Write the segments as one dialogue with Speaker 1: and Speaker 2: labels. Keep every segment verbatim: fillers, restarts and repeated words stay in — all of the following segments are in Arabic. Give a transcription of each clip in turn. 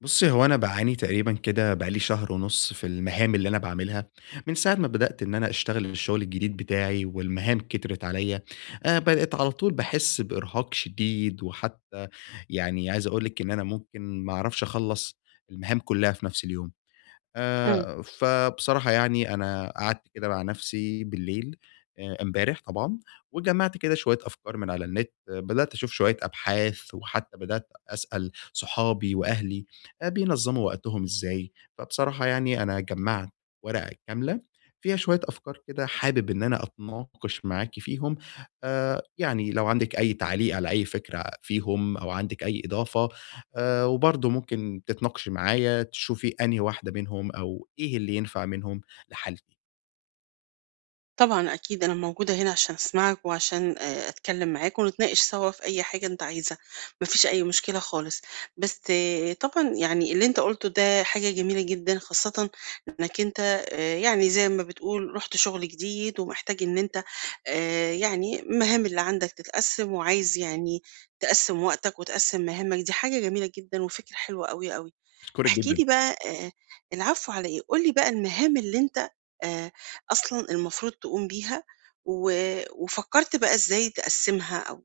Speaker 1: بُصّي، هو أنا باعاني تقريبًا كده بقى لي شهر ونُص في المهام اللي أنا باعملها، من ساعة ما بدأت إن أنا أشتغل الشغل الجديد بتاعي والمهام كترت عليّا، آآ بقيت على طول باحس بإرهاق شديد، وحتى يعني عايز أقول لِك إن أنا ممكن ما أعرفش أخلّص المهام كلّها في نفس اليوم.
Speaker 2: إمم،
Speaker 1: آآ، فبصراحة يعني أنا قعدت كده مع نفسي بالليل آآ، امبارح طبعًا، وجمّعت كده شوية أفكار من على النت، آه، بدأت أشوف شوية أبحاث، وحتى بدأت أسأل صحابي وأهلي آآ، بينظموا وقتهم إزاي، فبصراحة يعني أنا جمّعت ورقة كاملة فيها شوية أفكار كده حابب إن أنا أتناقش معاكِ فيهم، آآ، يعني لو عندِك أي تعليق على أي فكرة فيهم أو عندِك أي إضافة آآ، وبرضه ممكن تتناقشي معايا تشوفي أنهي واحدة منهم أو إيه اللي ينفع منهم لحالتي،
Speaker 2: طبعًا أكيد أنا موجودة هنا عشان أسمعك وعشان آآ أتكلّم معاك ونتناقش سوا في أي حاجة أنت عايزها، ما فيش أي مشكلة خالص، بس آه، طبعًا يعني اللي أنت قُلته ده حاجة جميلة جدًا خاصةً إنّك أنت آآ يعني زي ما بتقول رُحت شغل جديد ومحتاج إن أنت آآ يعني المهام اللي عندك تتقسّم وعايز يعني تقسّم وقتك وتقسّم مهامك، دي حاجة جميلة جدًا وفكرة حلوة أوي، أوي.
Speaker 1: باشكرِك
Speaker 2: احكِ
Speaker 1: جدًا.
Speaker 2: لي بقى آآ العفو على إيه، قُل لي بقى المهام اللي أنت آآ أصلًا المفروض تقوم بيها و وفكّرت بقى إزاي تقسّمها أو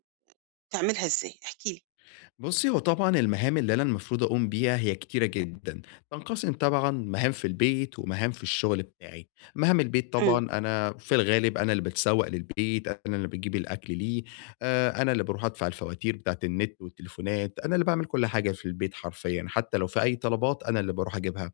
Speaker 2: تعملها إزاي؟ احكِ لي.
Speaker 1: بُصّي، هو طبعًا المهام اللي أنا المفروض أقوم بيها هي كتيرة جدًا، تنقسم طبعًا مهام في البيت ومهام في الشغل بتاعي. مهام البيت
Speaker 2: إمم،
Speaker 1: طبعًا أنا في الغالب أنا اللي باتسوّق للبيت، أنا اللي باجيب الأكل ليه، آآ، أنا اللي باروح أدفع الفواتير بتاعة النت والتليفونات، أنا اللي باعمل كل حاجة في البيت حرفيًا، حتى لو في أي طلبات أنا اللي باروح أجيبها.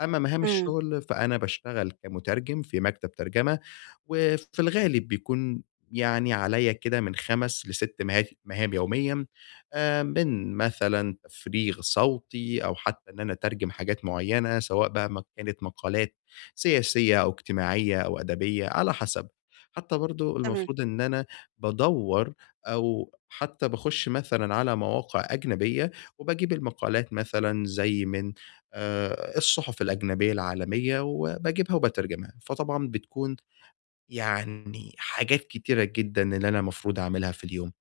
Speaker 1: أما مهام
Speaker 2: إمم،
Speaker 1: الشغل فأنا باشتغل كمترجم في مكتب ترجمة، وفي الغالب بيكون يعني عليّا كده من خمسة لستة مها مهام يوميًا، آآ من مثلًا تفريغ صوتي أو حتى إن أنا أترجم حاجات معيّنة، سواء بقى ما كانت مقالات سياسية أو اجتماعية أو أدبية على حسب. حتى برضه
Speaker 2: تمام،
Speaker 1: المفروض إن أنا بادوّر أو حتى باخُش مثلًا على مواقع أجنبية وباجيب المقالات مثلًا زي من آآ الصُحُف الأجنبية العالمية وباجيبها وباترجمها، فطبعًا بتكون يعني حاجات كتيرة جدًا اللي أنا المفروض أعملها في اليوم.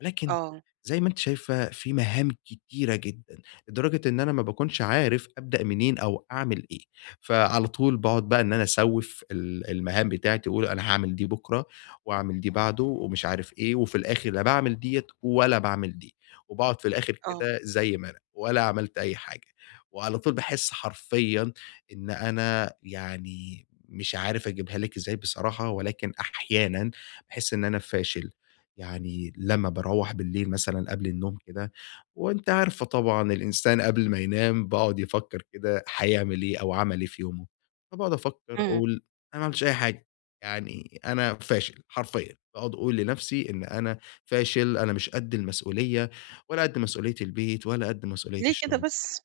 Speaker 1: ولكن
Speaker 2: آه،
Speaker 1: زي ما أنتِ شايفة في مهام كتيرة جدًا، لدرجة إن أنا ما باكونش عارف أبدأ منين أو أعمل إيه، فعلى طول باقعد بقى إن أنا أسوّف ال المهام بتاعتي وأقول أنا هاعمل دي بُكرة، وأعمل دي بعده، ومش عارف إيه، وفي الآخر لا باعمل ديّة ولا باعمل دي، وباقعد في الآخر
Speaker 2: آه،
Speaker 1: كده زي ما أنا، ولا عملت أي حاجة، وعلى طول باحس حرفيًا إن أنا يعني مش عارف أجيبها لِك إزاي بصراحة، ولكن أحيانًا باحس إن أنا فاشل. يعني لمّا باروّح بالليل مثلًا قبل النوم كده، وأنتِ عارفة طبعًا الإنسان قبل ما ينام بيقعد يفكّر كده هيعمل إيه أو عمل إيه في يومه، فباقعد أفكّر
Speaker 2: إمم،
Speaker 1: أقول أنا ما عملتش أي حاجة، يعني أنا فاشل حرفيًا، باقعد أقول لنفسي إن أنا فاشل، أنا مش قد المسؤولية ولا قد مسؤولية البيت ولا قد مسؤولية
Speaker 2: ليه كده
Speaker 1: الشغل،
Speaker 2: بس؟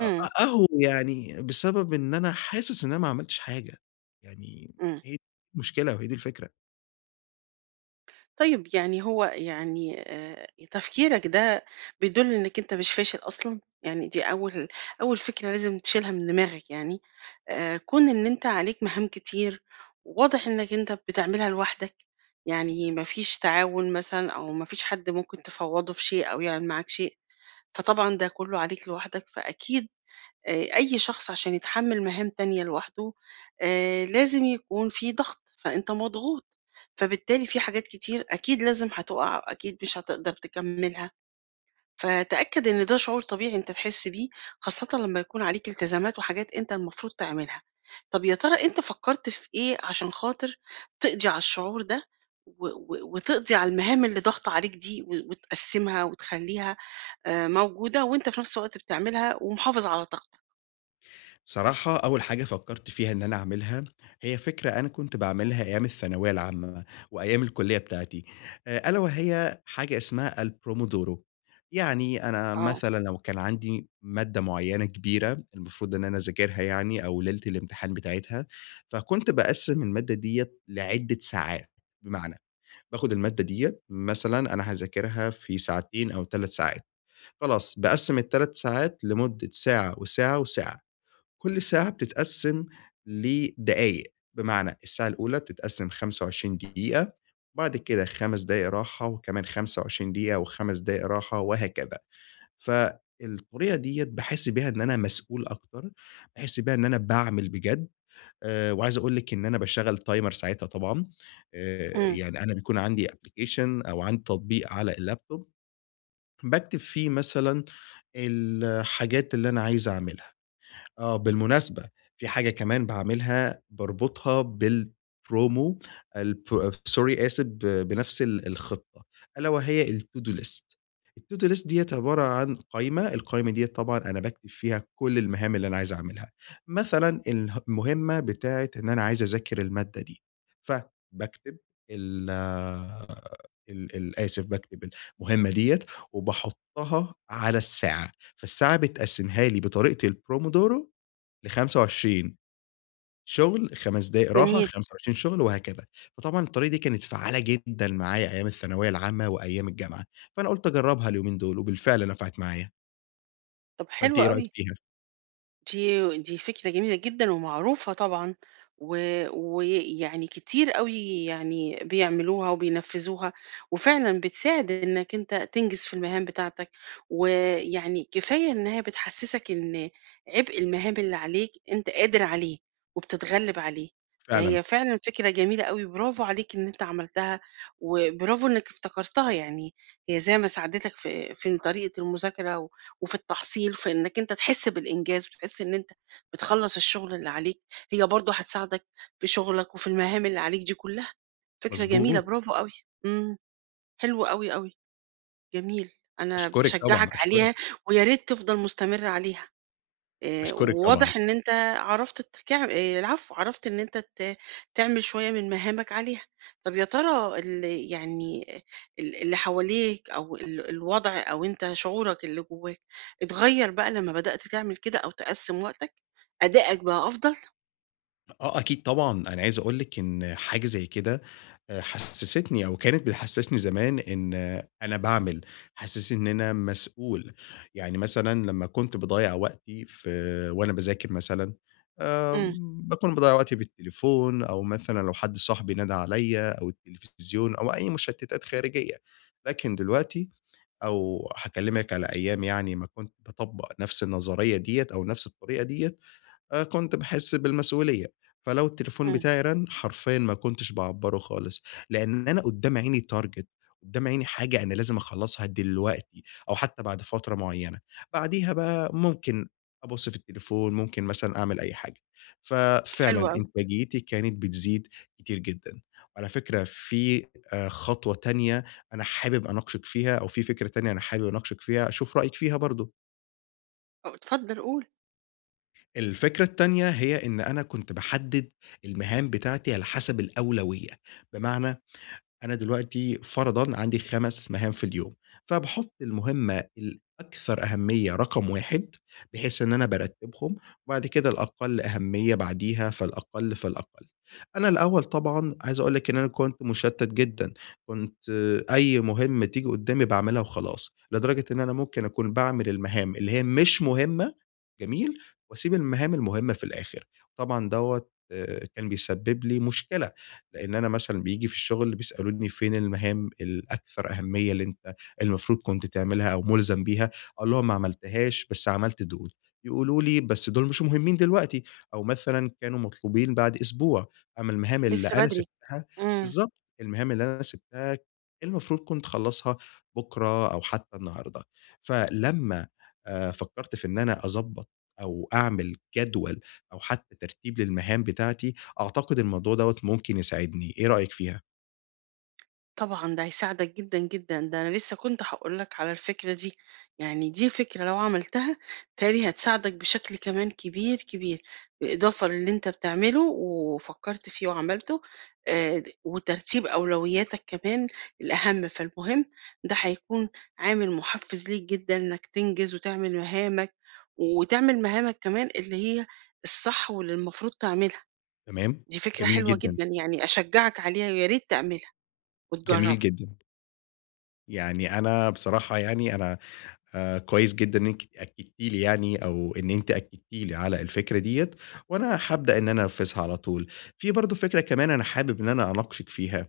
Speaker 1: أ أ
Speaker 2: إمم،
Speaker 1: أهو يعني بسبب إن أنا حاسس إن أنا ما عملتش حاجة، يعني
Speaker 2: إمم.
Speaker 1: هي دي المشكلة وهي دي الفكرة.
Speaker 2: طيب يعني هو يعني آآ تفكيرك ده بيدُل إنّك أنت مش فاشل أصلًا، يعني دي أول أول فكرة لازم تشيلها من دماغك يعني، آآ كون إن أنت عليك مهام كتير، واضح إنّك أنت بتعملها لوحدك، يعني ما فيش تعاون مثلًا أو ما فيش حد ممكن تفوّضه في شيء أو يعمل معاك شيء، فطبعًا ده كلّه عليك لوحدك فأكيد آآ أي شخص عشان يتحمّل مهام تانية لوحده آآ لازم يكون في ضغط، فأنت مضغوط، فبالتالي في حاجات كتير أكيد لازم هتُقع وأكيد مش هتقدر تكمّلها، فتأكد إن ده شعور طبيعي أنت تحس بيه، خاصةً لمّا يكون عليك التزامات وحاجات أنت المفروض تعملها. طَب يا ترى أنت فكّرت في إيه عشان خاطر تقضي على الشعور ده و و وتقضي على المهام اللي ضاغطة عليك دي و وتقسّمها وتخلّيها آآ موجودة وأنت في نفس الوقت بتعملها ومحافظ على طاقتك؟
Speaker 1: صراحة أول حاجة فكّرت فيها إن أنا أعملها، هي فكرة أنا كنت باعملها أيام الثانوية العامة وأيام الكلية بتاعتي، آآ ألا وهي حاجة اسمها الPromodoro. يعني أنا
Speaker 2: آه.
Speaker 1: مثلًا لو كان عندي مادة معيّنة كبيرة المفروض إن أنا أذاكرها يعني أو ليلة الامتحان بتاعتها، فكنت باقسّم المادة ديّة لعدة ساعات، بمعنى باخد المادة ديّة مثلًا أنا هاذاكرها في ساعتين أو ثلاث ساعات، خلاص باقسّم الثلاث ساعات لمدة ساعة وساعة وساعة. كل ساعة بتتقسّم لدقايق، بمعنى الساعة الأولى بتتقسّم خمسة وعشرين دقيقة، وبعد كده خمس دقايق راحة، وكمان خمسة وعشرين دقيقة و5 دقايق راحة وهكذا. فالطريقة ديّة باحس بيها إن أنا مسؤول أكتر، باحس بيها إن أنا باعمل بجد، آآ وعايز أقول لِك إن أنا باشغّل timer ساعتها طبعًا، آآ
Speaker 2: إمم،
Speaker 1: يعني أنا بيكون عندي application أو عندي تطبيق على اللابتوب باكتب فيه مثلًا الحاجات اللي أنا عايز أعملها. آه، بالمناسبة في حاجة كمان باعملها باربطها بالpromo الب سوري آسف ب بنفس ال الخطة، ألا وهي الTo-do list. الTo-do list ديّة عبارة عن قايمة، القايمة ديّة طبعًا أنا باكتب فيها كل المهام اللي أنا عايز أعملها، مثلًا اله المهمة بتاعة إن أنا عايز أذاكر المادة دي، فباكتب ال ال ال آسف باكتب المهمة ديّة وباحطها على الساعة، فالساعة بتقسمها لي بطريقة الPromodoro لخمسة وعشرين شغل، خمس دقايق راحة،
Speaker 2: جميل.
Speaker 1: خمسة وعشرين شغل وهكذا. فطبعًا الطريقة دي كانت فعّالة جدًا معايا أيام الثانوية العامة وأيام الجامعة، فأنا قُلت أجرّبها اليومين دول وبالفعل نفعت معايا،
Speaker 2: طب
Speaker 1: فأنتِ
Speaker 2: حلو
Speaker 1: إيه رأيِك
Speaker 2: أوي،
Speaker 1: فيها؟
Speaker 2: دي دي فكرة جميلة جدًا ومعروفة طبعًا، و ويعني كتير أوي يعني بيعملوها وبينفّذوها، وفعلًا بتساعد إنك أنت تنجز في المهام بتاعتك، ويعني كفاية إن هي بتحسّسك إن عبء المهام اللي عليك أنت قادر عليه، وبتتغلّب عليه،
Speaker 1: فعلًا،
Speaker 2: فهي فعلًا فكرة جميلة أوي، برافو عليك إن أنت عملتها، وبرافو إنك افتكرتها يعني، هي زي ما ساعدتك في في طريقة المذاكرة وفي التحصيل، في إنك أنت تحس بالإنجاز وتحس إن أنت بتخلّص الشغل اللي عليك، هي برضه هتساعدك في شغلك وفي المهام اللي عليك دي كلها. فكرة جميلة،
Speaker 1: مضبوط،
Speaker 2: برافو أوي، إمم، حلو أوي، أوي، جميل، أنا
Speaker 1: أشكرِك طبعًا،
Speaker 2: باشجعك
Speaker 1: أشكرِك،
Speaker 2: عليها ويا ريت تفضل مستمر عليها. آآ،
Speaker 1: أشكرِك طبعًا.
Speaker 2: وواضح إن أنت عرفت تكع آآ، العفو، عرفت إن أنت ت تعمل شوية من مهامك عليها. طب يا ترى ال يعني ال اللي حواليك أو ال الوضع أو أنت شعورك اللي جواك اتغيّر بقى لمّا بدأت تعمل كده أو تقسّم وقتك؟ أدائك بقى أفضل؟
Speaker 1: آه، أكيد طبعًا، أنا عايز أقول لِك إن حاجة زي كده آآ، حسّستني أو كانت بتحسّسني زمان إن آه، أنا باعمل، حسّسني إن أنا مسؤول، يعني مثلًا لمّا كنت باضيّع وقتي في وأنا باذاكر مثلًا
Speaker 2: إمم،
Speaker 1: آمم، باكون باضيّع وقتي في التليفون أو مثلًا لو حد صاحبي نادى عليّا أو التلفزيون أو أي مشتتات خارجية، لكن دلوقتي أو هاكلمِك على أيام يعني ما كنت باطبّق نفس النظرية ديّة أو نفس الطريقة ديّة، آآ كنت باحس بالمسؤولية، فلو التليفون
Speaker 2: إمم،
Speaker 1: بتاعي رَن حرفيًا ما كنتش باعبّره خالص، لإن أنا قدّام عيني target قدّام عيني حاجة أنا لازم أخلّصها دلوقتي أو حتى بعد فترة معيّنة، بعديها بقى ممكن أبُص في التليفون، ممكن مثلًا أعمل أي حاجة.
Speaker 2: حلو
Speaker 1: ففعلًا
Speaker 2: أوي.
Speaker 1: إنتاجيتي كانت بتزيد كتير جدًا. وعلى فكرة في آآ خطوة تانية أنا حابب أناقشِك فيها أو في فكرة تانية أنا حابب أناقشِك فيها، أشوف رأيِك فيها برضه.
Speaker 2: آه، اتفضل قُل،
Speaker 1: الفكرة التانية هي إن أنا كنت باحدد المهام بتاعتي على حسب الأولوية، بمعنى أنا دلوقتي فرضًا عندي خمس مهام في اليوم، فباحط المهمة الأكثر أهمية رقم واحد بحيث إن أنا بارتّبهم، وبعد كده الأقل أهمية بعديها، فالأقل، فالأقل. أنا الأول طبعًا عايز أقول لِك إن أنا كنت مُشتّت جدًا، كنت آه، أي مهمة تيجي قدّامي باعملها وخلاص، لدرجة إن أنا ممكن أكون باعمل المهام اللي هي مش مهمة، جميل، وأسيب المهام المهمة في الآخر، طبعًا دوّة آآ كان بيسبب لي مشكلة. لإن أنا مثلًا بييجي في الشغل بيسألوني فين المهام الأكثر أهمية اللي أنت المفروض كنت تعملها أو مُلزم بيها، أقول لهم ما عملتهاش بس عملت دول، يقولوا لي بس دول مش مهمين دلوقتي، أو مثلًا كانوا مطلوبين بعد أسبوع، أمّا المهام اللي
Speaker 2: لسه
Speaker 1: أنا
Speaker 2: بدري.
Speaker 1: سِبتها
Speaker 2: إمم.
Speaker 1: بالضبط، المهام اللي أنا سِبتها المفروض كنت أخلّصها بُكرة أو حتى النهارده. فلمّا آآ فكّرت في إن أنا أضبّط أو أعمل جدول أو حتى ترتيب للمهام بتاعتي، أعتقد الموضوع دوّة ممكن يساعدني، إيه رأيك فيها؟
Speaker 2: طبعًا ده هيساعدك جدًا، جدًا، ده أنا لسه كنت هاقول لك على الفكرة دي، يعني دي فكرة لو عملتها بيتهيأ لي هتساعدك بشكل كمان كبير، كبير، بالإضافة للي أنت بتعمله وفكّرت فيه وعملته آآ، د وترتيب أولوياتك كمان الأهم، فالمهم ده هيكون عامل محفّز ليك جدًا إنك تنجز وتعمل مهامك، وتعمل مهامك كمان اللي هي الصح واللي المفروض تعملها،
Speaker 1: تمام،
Speaker 2: دي فكرة
Speaker 1: جميل
Speaker 2: حلوة
Speaker 1: جدًا،
Speaker 2: جدًا يعني أشجّعك عليها ويا ريت تعملها
Speaker 1: جميل
Speaker 2: وتجرّبها.
Speaker 1: جدًا. يعني أنا بصراحة يعني أنا آآ كويس جدًا إنِّك أكدتِ لي يعني أو إن أنتِ أكدتِ لي على الفكرة ديّة، وأنا هابدأ إن أنا أنفذها على طول. في برضه فكرة كمان أنا حابب إن أنا أناقشِك فيها.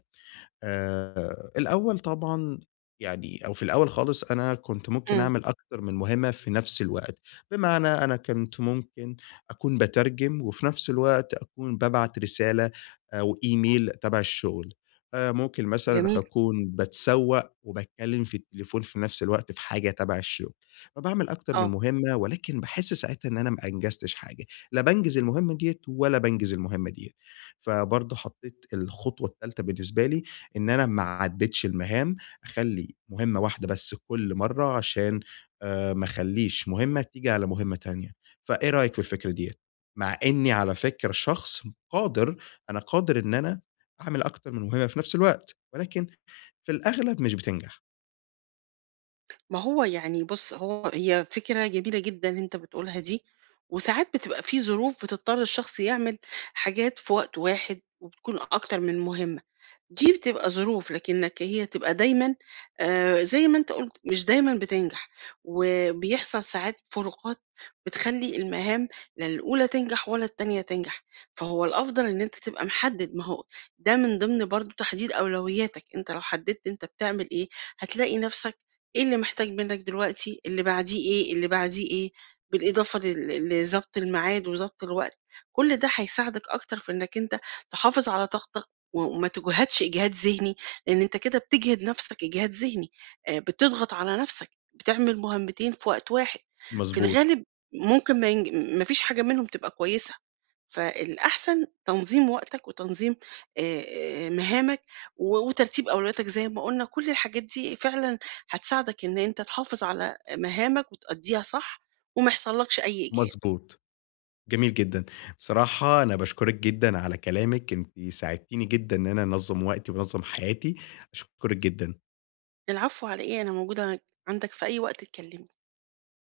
Speaker 1: آآ الأول طبعًا يعني أو في الأول خالص أنا كنت ممكن
Speaker 2: إمم.
Speaker 1: أعمل أكتر من مهمة في نفس الوقت، بمعنى أنا كنت ممكن أكون باترجم وفي نفس الوقت أكون بابعت رسالة أو إيميل تبع الشغل، آآ ممكن مثلًا
Speaker 2: جميل،
Speaker 1: أكون باتسوق وباتكلم في التليفون في نفس الوقت في حاجة تبع الشغل، فباعمل أكتر من
Speaker 2: آه،
Speaker 1: مهمة ولكن باحس ساعتها إن أنا ما أنجزتش حاجة، لا بانجز المهمة ديّة ولا بانجز المهمة ديّة، فبرضه حطيت الخطوة التالتة بالنسبة لي إن أنا ما أعدّتش المهام، أخلّي مهمة واحدة بس كل مرّة عشان آآ ما أخلّيش مهمة تيجي على مهمة تانية، فإيه رأيك في الفكرة ديّة؟ مع إنّي على فكرة شخص قادر، أنا قادر إن أنا أعمل أكتر من مهمة في نفْس الوقت، ولكن في الأغلب مش بتنجح.
Speaker 2: ما هو يعني بُص هو هي فكرة جميلة جدًا أنت بتقولها دي، وساعات بتبقى في ظروف بتضطر الشخص يعمل حاجات في وقت واحد وبتكون أكتر من مهمة. دي بتبقى ظروف، لكنك هي تبقى دايمًا آآ زي ما أنت قُلت مش دايمًا بتنجح، وبيحصل ساعات فروقات بتخلّي المهام لا الأولى تنجح ولا التانية تنجح، فهو الأفضل إن أنت تبقى محدد، ما هو ده من ضمن برضه تحديد أولوياتك، أنت لو حددت أنت بتعمل إيه، هتلاقي نفسك إيه اللي محتاج منك دلوقتي، اللي بعديه إيه، اللي بعديه إيه، بالإضافة لل لضبط الميعاد وضبط الوقت، كل ده هيساعدك أكتر في إنك أنت تحافظ على طاقتك. و وما تجهدش إجهاد ذهني، لإن أنت كده بتجهد نفسك إجهاد ذهني، آآ بتضغط على نفسك، بتعمل مهمتين في وقت واحد، في
Speaker 1: مضبوط،
Speaker 2: الغالب ممكن ما ينج ما فيش حاجة منهم تبقى كويسة، فالأحسن تنظيم وقتك وتنظيم آآ آآ مهامك و وترتيب أولوياتك زي ما قُلنا، كل الحاجات دي فعلًا هتساعدك إن أنت تحافظ على مهامك وتأدّيها صح وما يحصلكش أي إجهاد.
Speaker 1: مضبوط، جميل جدًا. بصراحة أنا باشكرِك جدًا على كلامِك، أنتِ ساعدتيني جدًا إن أنا أنظّم وقتي وأنظّم حياتي، أشكرِك جدًا.
Speaker 2: العفو على إيه، أنا موجودة عندك في أي وقت تكلمني.